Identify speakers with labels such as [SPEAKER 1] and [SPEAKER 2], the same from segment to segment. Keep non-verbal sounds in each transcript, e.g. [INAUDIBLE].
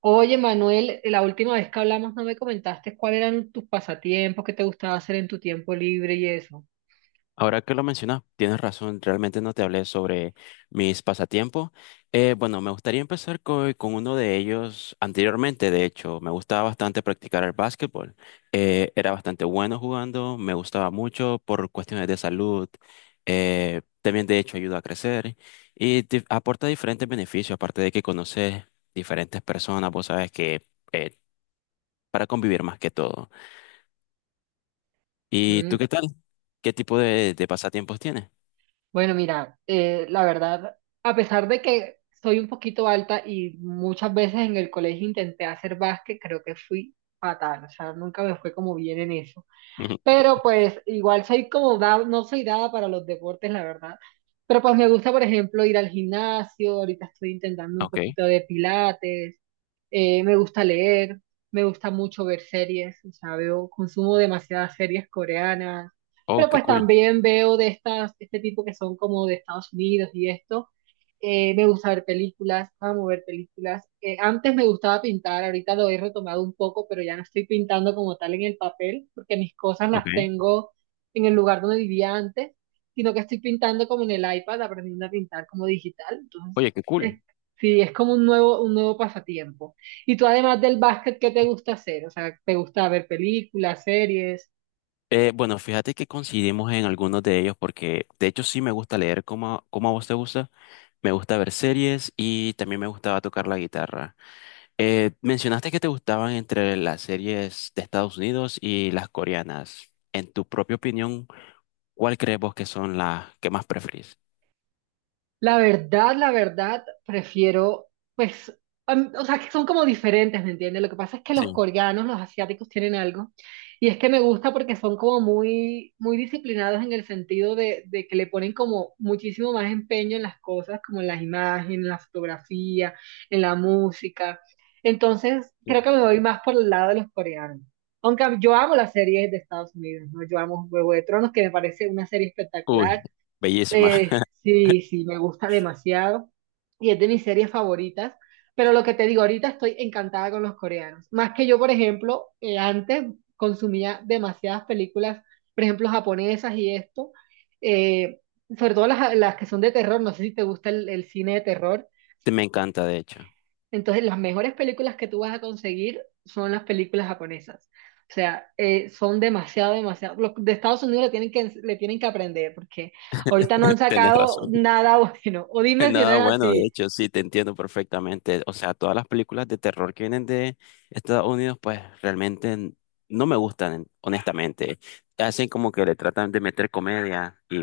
[SPEAKER 1] Oye, Manuel, la última vez que hablamos no me comentaste cuáles eran tus pasatiempos, qué te gustaba hacer en tu tiempo libre y eso.
[SPEAKER 2] Ahora que lo mencionas, tienes razón, realmente no te hablé sobre mis pasatiempos. Bueno, me gustaría empezar con uno de ellos anteriormente, de hecho, me gustaba bastante practicar el básquetbol. Era bastante bueno jugando, me gustaba mucho por cuestiones de salud, también de hecho ayuda a crecer y te aporta diferentes beneficios, aparte de que conoces diferentes personas, vos sabes que eh, para convivir más que todo. ¿Y
[SPEAKER 1] Mm.
[SPEAKER 2] tú qué tal? ¿Qué tipo de pasatiempos tienes?
[SPEAKER 1] Bueno, mira, la verdad, a pesar de que soy un poquito alta y muchas veces en el colegio intenté hacer básquet, creo que fui fatal, o sea, nunca me fue como bien en eso.
[SPEAKER 2] [LAUGHS] Ujú.
[SPEAKER 1] Pero pues igual soy como, no soy dada para los deportes, la verdad. Pero pues me gusta, por ejemplo, ir al gimnasio, ahorita estoy intentando un
[SPEAKER 2] Ok.
[SPEAKER 1] poquito de pilates. Me gusta leer, me gusta mucho ver series, o sea, veo, consumo demasiadas series coreanas,
[SPEAKER 2] Oh,
[SPEAKER 1] pero
[SPEAKER 2] qué
[SPEAKER 1] pues
[SPEAKER 2] cool.
[SPEAKER 1] también veo de estas, este tipo que son como de Estados Unidos y esto. Me gusta ver películas, amo ver películas. Antes me gustaba pintar, ahorita lo he retomado un poco, pero ya no estoy pintando como tal en el papel, porque mis cosas las
[SPEAKER 2] Ok.
[SPEAKER 1] tengo en el lugar donde vivía antes, sino que estoy pintando como en el iPad, aprendiendo a pintar como digital. Entonces,
[SPEAKER 2] Oye, qué
[SPEAKER 1] eh,
[SPEAKER 2] cool.
[SPEAKER 1] sí, es como un nuevo pasatiempo. Y tú además del básquet, ¿qué te gusta hacer? O sea, ¿te gusta ver películas, series?
[SPEAKER 2] Bueno, fíjate que coincidimos en algunos de ellos porque de hecho sí me gusta leer como, como a vos te gusta. Me gusta ver series y también me gustaba tocar la guitarra. Mencionaste que te gustaban entre las series de Estados Unidos y las coreanas. En tu propia opinión, ¿cuál crees vos que son las que más preferís?
[SPEAKER 1] La verdad, prefiero, pues, o sea, que son como diferentes, ¿me entiendes? Lo que pasa es que los
[SPEAKER 2] Sí.
[SPEAKER 1] coreanos, los asiáticos tienen algo, y es que me gusta porque son como muy, muy disciplinados en el sentido de que le ponen como muchísimo más empeño en las cosas, como en las imágenes, en la fotografía, en la música. Entonces,
[SPEAKER 2] Sí.
[SPEAKER 1] creo que me voy más por el lado de los coreanos. Aunque yo amo las series de Estados Unidos, ¿no? Yo amo Juego de Tronos, que me parece una serie
[SPEAKER 2] Cool.
[SPEAKER 1] espectacular.
[SPEAKER 2] Bellísima.
[SPEAKER 1] Eh,
[SPEAKER 2] [LAUGHS]
[SPEAKER 1] sí, sí, me gusta demasiado y es de mis series favoritas, pero lo que te digo, ahorita estoy encantada con los coreanos. Más que yo, por ejemplo, antes consumía demasiadas películas, por ejemplo, japonesas y esto, eh, sobre todo las que son de terror, no sé si te gusta el cine de terror,
[SPEAKER 2] Me encanta, de hecho.
[SPEAKER 1] entonces, las mejores películas que tú vas a conseguir son las películas japonesas. O sea, son demasiado, demasiado. Los de Estados Unidos le tienen que aprender porque ahorita no han
[SPEAKER 2] Tenés
[SPEAKER 1] sacado
[SPEAKER 2] razón.
[SPEAKER 1] nada [LAUGHS] bueno. O
[SPEAKER 2] [LAUGHS]
[SPEAKER 1] dime si no
[SPEAKER 2] Nada
[SPEAKER 1] es
[SPEAKER 2] bueno, de
[SPEAKER 1] así.
[SPEAKER 2] hecho, sí, te entiendo perfectamente. O sea, todas las películas de terror que vienen de Estados Unidos, pues realmente no me gustan, honestamente. Hacen como que le tratan de meter comedia y...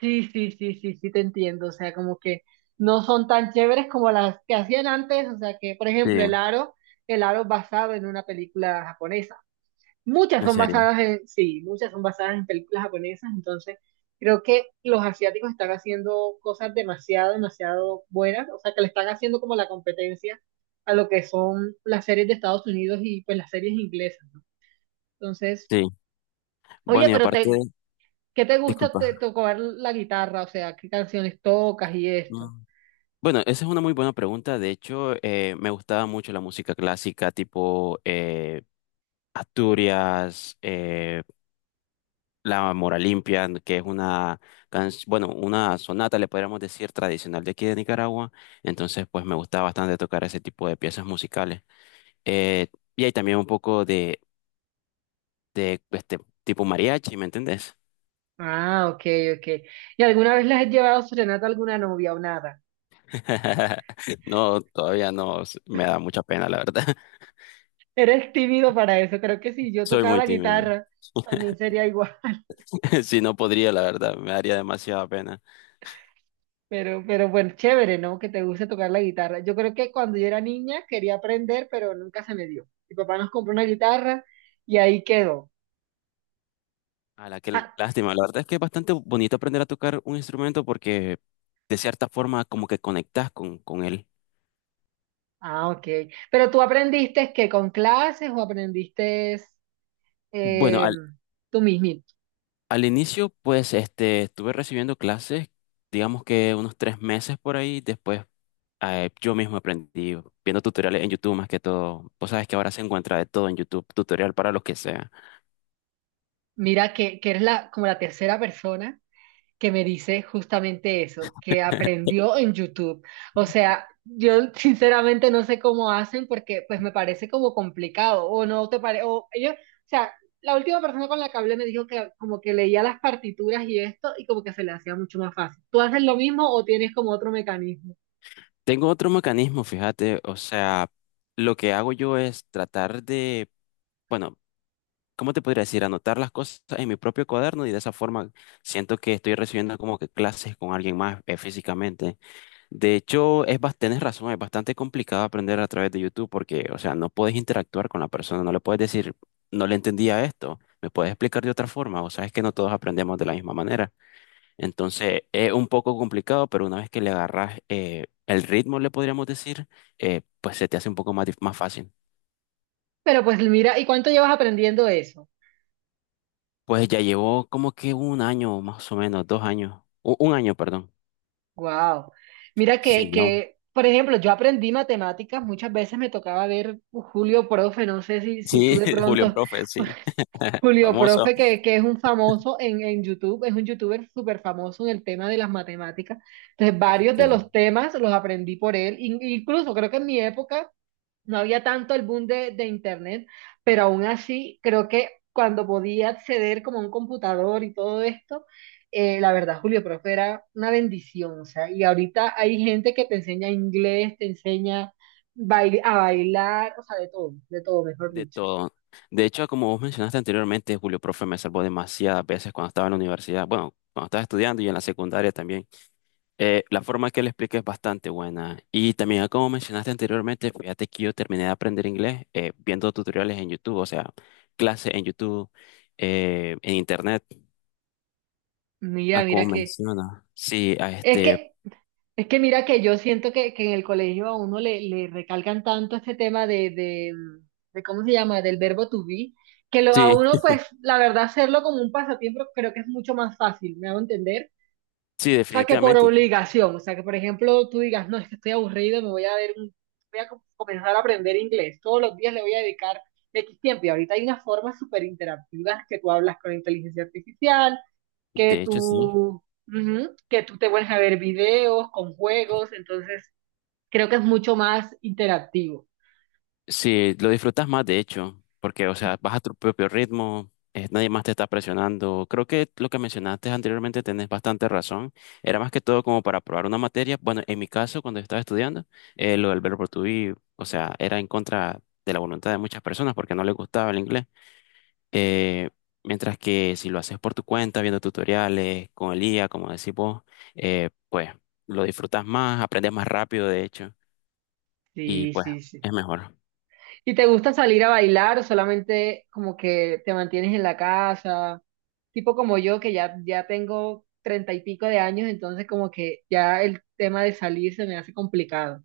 [SPEAKER 1] Sí, sí, sí, sí, sí, te entiendo. O sea, como que no son tan chéveres como las que hacían antes. O sea, que, por ejemplo,
[SPEAKER 2] Sí,
[SPEAKER 1] El Aro, El Aro es basado en una película japonesa. Muchas
[SPEAKER 2] en
[SPEAKER 1] son
[SPEAKER 2] serio,
[SPEAKER 1] basadas en, sí, muchas son basadas en películas japonesas, entonces creo que los asiáticos están haciendo cosas demasiado, demasiado buenas, o sea, que le están haciendo como la competencia a lo que son las series de Estados Unidos y pues las series inglesas, ¿no? Entonces,
[SPEAKER 2] sí.
[SPEAKER 1] oye,
[SPEAKER 2] Bueno, y
[SPEAKER 1] pero
[SPEAKER 2] aparte,
[SPEAKER 1] ¿qué te gusta
[SPEAKER 2] disculpa.
[SPEAKER 1] tocar la guitarra? O sea, ¿qué canciones tocas y esto?
[SPEAKER 2] Mm. Bueno, esa es una muy buena pregunta. De hecho, me gustaba mucho la música clásica, tipo Asturias, La Mora Limpia, que es una, bueno, una sonata, le podríamos decir, tradicional de aquí de Nicaragua. Entonces, pues me gusta bastante tocar ese tipo de piezas musicales. Eh, y hay también un poco de este tipo mariachi, ¿me entendés?
[SPEAKER 1] Ah, ok, ok. ¿Y alguna vez les has llevado serenata a alguna novia o nada?
[SPEAKER 2] [LAUGHS] No, todavía no, me da mucha pena, la verdad. [LAUGHS]
[SPEAKER 1] Eres tímido para eso, creo que si yo
[SPEAKER 2] Soy
[SPEAKER 1] tocara
[SPEAKER 2] muy
[SPEAKER 1] la
[SPEAKER 2] tímido.
[SPEAKER 1] guitarra, también
[SPEAKER 2] [LAUGHS]
[SPEAKER 1] sería igual.
[SPEAKER 2] Si no podría, la verdad, me daría demasiada pena.
[SPEAKER 1] Pero bueno, chévere, ¿no? Que te guste tocar la guitarra. Yo creo que cuando yo era niña quería aprender, pero nunca se me dio. Mi papá nos compró una guitarra y ahí quedó.
[SPEAKER 2] A la que
[SPEAKER 1] Ah,
[SPEAKER 2] lástima, la verdad es que es bastante bonito aprender a tocar un instrumento porque de cierta forma como que conectas con él.
[SPEAKER 1] ah, ok. Pero tú aprendiste que con clases o aprendiste
[SPEAKER 2] Bueno,
[SPEAKER 1] eh, tú mismo.
[SPEAKER 2] al inicio, pues, este, estuve recibiendo clases, digamos que unos 3 meses por ahí. Después, yo mismo aprendí viendo tutoriales en YouTube más que todo. Vos sabes que ahora se encuentra de todo en YouTube, tutorial para lo que sea.
[SPEAKER 1] Mira que eres la, como la tercera persona que me dice justamente eso, que aprendió en YouTube. O sea, yo sinceramente no sé cómo hacen porque pues me parece como complicado o no te parece, o ellos, o sea, la última persona con la que hablé me dijo que como que leía las partituras y esto y como que se le hacía mucho más fácil. ¿Tú haces lo mismo o tienes como otro mecanismo?
[SPEAKER 2] Tengo otro mecanismo, fíjate, o sea, lo que hago yo es tratar de, bueno, ¿cómo te podría decir? Anotar las cosas en mi propio cuaderno y de esa forma siento que estoy recibiendo como que clases con alguien más, físicamente. De hecho, es tenés razón, es bastante complicado aprender a través de YouTube porque, o sea, no puedes interactuar con la persona, no le puedes decir, no le entendía esto, me puedes explicar de otra forma, o sea, es que no todos aprendemos de la misma manera. Entonces, es un poco complicado, pero una vez que le agarras el ritmo, le podríamos decir, pues se te hace un poco más fácil.
[SPEAKER 1] Pero pues mira, ¿y cuánto llevas aprendiendo eso?
[SPEAKER 2] Pues ya llevó como que 1 año, más o menos, 2 años, un año, perdón.
[SPEAKER 1] Wow. Mira
[SPEAKER 2] Sí,
[SPEAKER 1] que,
[SPEAKER 2] ¿no?
[SPEAKER 1] que, por ejemplo, yo aprendí matemáticas, muchas veces me tocaba ver Julio Profe, no sé si tú
[SPEAKER 2] Sí,
[SPEAKER 1] de
[SPEAKER 2] [LAUGHS] Julio
[SPEAKER 1] pronto,
[SPEAKER 2] Profe, sí,
[SPEAKER 1] [LAUGHS]
[SPEAKER 2] [LAUGHS]
[SPEAKER 1] Julio
[SPEAKER 2] famoso.
[SPEAKER 1] Profe, que es un famoso en YouTube, es un youtuber súper famoso en el tema de las matemáticas. Entonces, varios de los temas los aprendí por él, incluso creo que en mi época no había tanto el boom de internet, pero aún así creo que cuando podía acceder como a un computador y todo esto, la verdad, Julio Profe era una bendición, o sea, y ahorita hay gente que te enseña inglés, te enseña a bailar, o sea, de todo, mejor
[SPEAKER 2] De
[SPEAKER 1] dicho.
[SPEAKER 2] todo. De hecho, como vos mencionaste anteriormente, Julio Profe me salvó demasiadas veces cuando estaba en la universidad. Bueno, cuando estaba estudiando y en la secundaria también. La forma que le expliqué es bastante buena. Y también, como mencionaste anteriormente, fíjate que yo terminé de aprender inglés viendo tutoriales en YouTube, o sea, clases en YouTube, en Internet,
[SPEAKER 1] Mira,
[SPEAKER 2] a
[SPEAKER 1] mira
[SPEAKER 2] como
[SPEAKER 1] que,
[SPEAKER 2] menciona. Sí, a
[SPEAKER 1] es
[SPEAKER 2] este,
[SPEAKER 1] que Es que mira que yo siento que en el colegio a uno le recalcan tanto este tema de, ¿cómo se llama? Del verbo to be, que lo,
[SPEAKER 2] sí,
[SPEAKER 1] a uno, pues, la verdad, hacerlo como un pasatiempo creo que es mucho más fácil, ¿me hago entender?
[SPEAKER 2] sí,
[SPEAKER 1] O sea, que por
[SPEAKER 2] definitivamente.
[SPEAKER 1] obligación, o sea, que por ejemplo tú digas, no, es que estoy aburrido, me voy a ver, voy a comenzar a aprender inglés, todos los días le voy a dedicar X tiempo, y ahorita hay unas formas súper interactivas que tú hablas con inteligencia artificial, que
[SPEAKER 2] De hecho, sí.
[SPEAKER 1] tú, ujú, que tú te vuelves a ver videos con juegos, entonces creo que es mucho más interactivo.
[SPEAKER 2] Sí, lo disfrutas más, de hecho, porque, o sea, vas a tu propio ritmo, nadie más te está presionando. Creo que lo que mencionaste anteriormente tenés bastante razón. Era más que todo como para probar una materia. Bueno, en mi caso, cuando estaba estudiando, lo del verbo to be, o sea, era en contra de la voluntad de muchas personas porque no les gustaba el inglés. Eh, Mientras que si lo haces por tu cuenta, viendo tutoriales, con el IA, como decís vos, pues lo disfrutas más, aprendes más rápido, de hecho, y
[SPEAKER 1] Sí,
[SPEAKER 2] pues
[SPEAKER 1] sí, sí.
[SPEAKER 2] es mejor.
[SPEAKER 1] ¿Y te gusta salir a bailar o solamente como que te mantienes en la casa? Tipo como yo, que ya tengo treinta y pico de años, entonces como que ya el tema de salir se me hace complicado.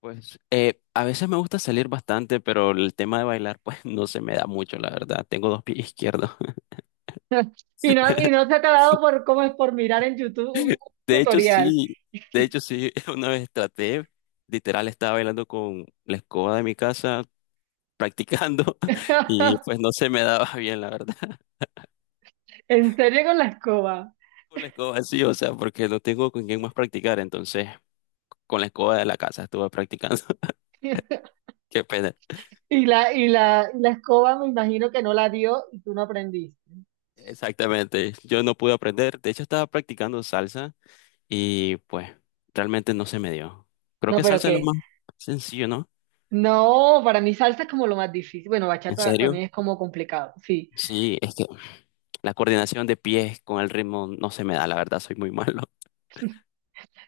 [SPEAKER 2] Pues a veces me gusta salir bastante, pero el tema de bailar pues [LAUGHS] no se me da mucho, la verdad. Tengo dos pies izquierdos.
[SPEAKER 1] Y no, y
[SPEAKER 2] [LAUGHS]
[SPEAKER 1] no se te ha
[SPEAKER 2] Sí.
[SPEAKER 1] dado por, como es por mirar en YouTube un
[SPEAKER 2] De hecho
[SPEAKER 1] tutorial.
[SPEAKER 2] sí, de hecho sí, [LAUGHS] una vez traté, literal estaba bailando con la escoba de mi casa, practicando, [LAUGHS] y pues
[SPEAKER 1] [LAUGHS]
[SPEAKER 2] no se me daba bien, la verdad. [LAUGHS]
[SPEAKER 1] En serio con la escoba.
[SPEAKER 2] Con la escoba sí, o sea, porque no tengo con quién más practicar, entonces con la escoba de la casa estuve practicando. [LAUGHS]
[SPEAKER 1] [LAUGHS]
[SPEAKER 2] Qué pena.
[SPEAKER 1] Y la escoba me imagino que no la dio y tú no aprendiste.
[SPEAKER 2] Exactamente, yo no pude aprender, de hecho estaba practicando salsa. Y pues realmente no se me dio. Creo
[SPEAKER 1] No,
[SPEAKER 2] que
[SPEAKER 1] pero
[SPEAKER 2] salsa es lo
[SPEAKER 1] qué.
[SPEAKER 2] más sencillo, ¿no?
[SPEAKER 1] No, para mí salsa es como lo más difícil. Bueno,
[SPEAKER 2] ¿En
[SPEAKER 1] bachata también
[SPEAKER 2] serio?
[SPEAKER 1] es como complicado, sí.
[SPEAKER 2] Sí, es que la coordinación de pies con el ritmo no se me da, la verdad, soy muy [LAUGHS] malo.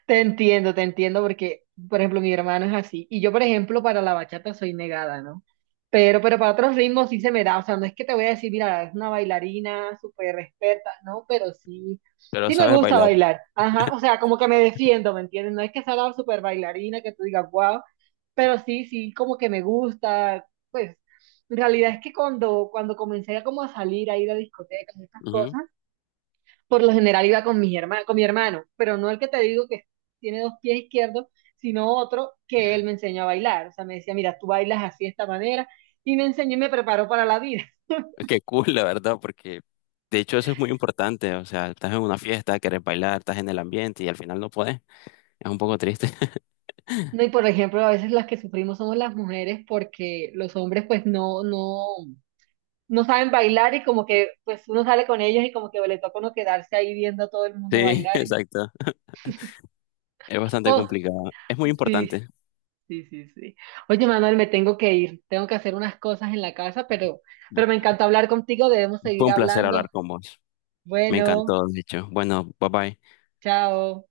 [SPEAKER 1] Te entiendo, porque, por ejemplo, mi hermano es así. Y yo, por ejemplo, para la bachata soy negada, ¿no? Pero para otros ritmos sí se me da. O sea, no es que te voy a decir, mira, es una bailarina súper experta, ¿no? Pero sí,
[SPEAKER 2] Pero
[SPEAKER 1] sí me
[SPEAKER 2] sabes
[SPEAKER 1] gusta
[SPEAKER 2] bailar.
[SPEAKER 1] bailar. Ajá, o sea, como que me defiendo, ¿me entiendes? No es que sea la súper bailarina que tú digas, wow, pero sí, sí, como que me gusta. Pues, en realidad es que cuando comencé a como a salir, a ir a discotecas, y estas
[SPEAKER 2] Ujú.
[SPEAKER 1] cosas, por lo general iba con mis con mi hermano, pero no el que te digo que tiene dos pies izquierdos, sino otro que él me enseñó a bailar. O sea, me decía, mira, tú bailas así de esta manera, y me enseñó y me preparó para la vida.
[SPEAKER 2] Es que cool, la verdad, porque de hecho eso es muy importante. O sea, estás en una fiesta, quieres bailar, estás en el ambiente y al final no puedes. Es un poco triste. [LAUGHS]
[SPEAKER 1] No, y por ejemplo, a veces las que sufrimos somos las mujeres porque los hombres pues no, no, no saben bailar y como que pues uno sale con ellos y como que le toca uno quedarse ahí viendo a todo el mundo
[SPEAKER 2] Sí,
[SPEAKER 1] bailar.
[SPEAKER 2] exacto. Es bastante
[SPEAKER 1] Oh,
[SPEAKER 2] complicado. Es muy
[SPEAKER 1] sí.
[SPEAKER 2] importante.
[SPEAKER 1] Sí, sí, sí. Oye, Manuel, me tengo que ir. Tengo que hacer unas cosas en la casa, pero, me
[SPEAKER 2] Bueno,
[SPEAKER 1] encantó hablar contigo. Debemos
[SPEAKER 2] fue
[SPEAKER 1] seguir
[SPEAKER 2] un placer
[SPEAKER 1] hablando.
[SPEAKER 2] hablar con vos. Me
[SPEAKER 1] Bueno,
[SPEAKER 2] encantó, de hecho. Bueno, bye bye.
[SPEAKER 1] chao.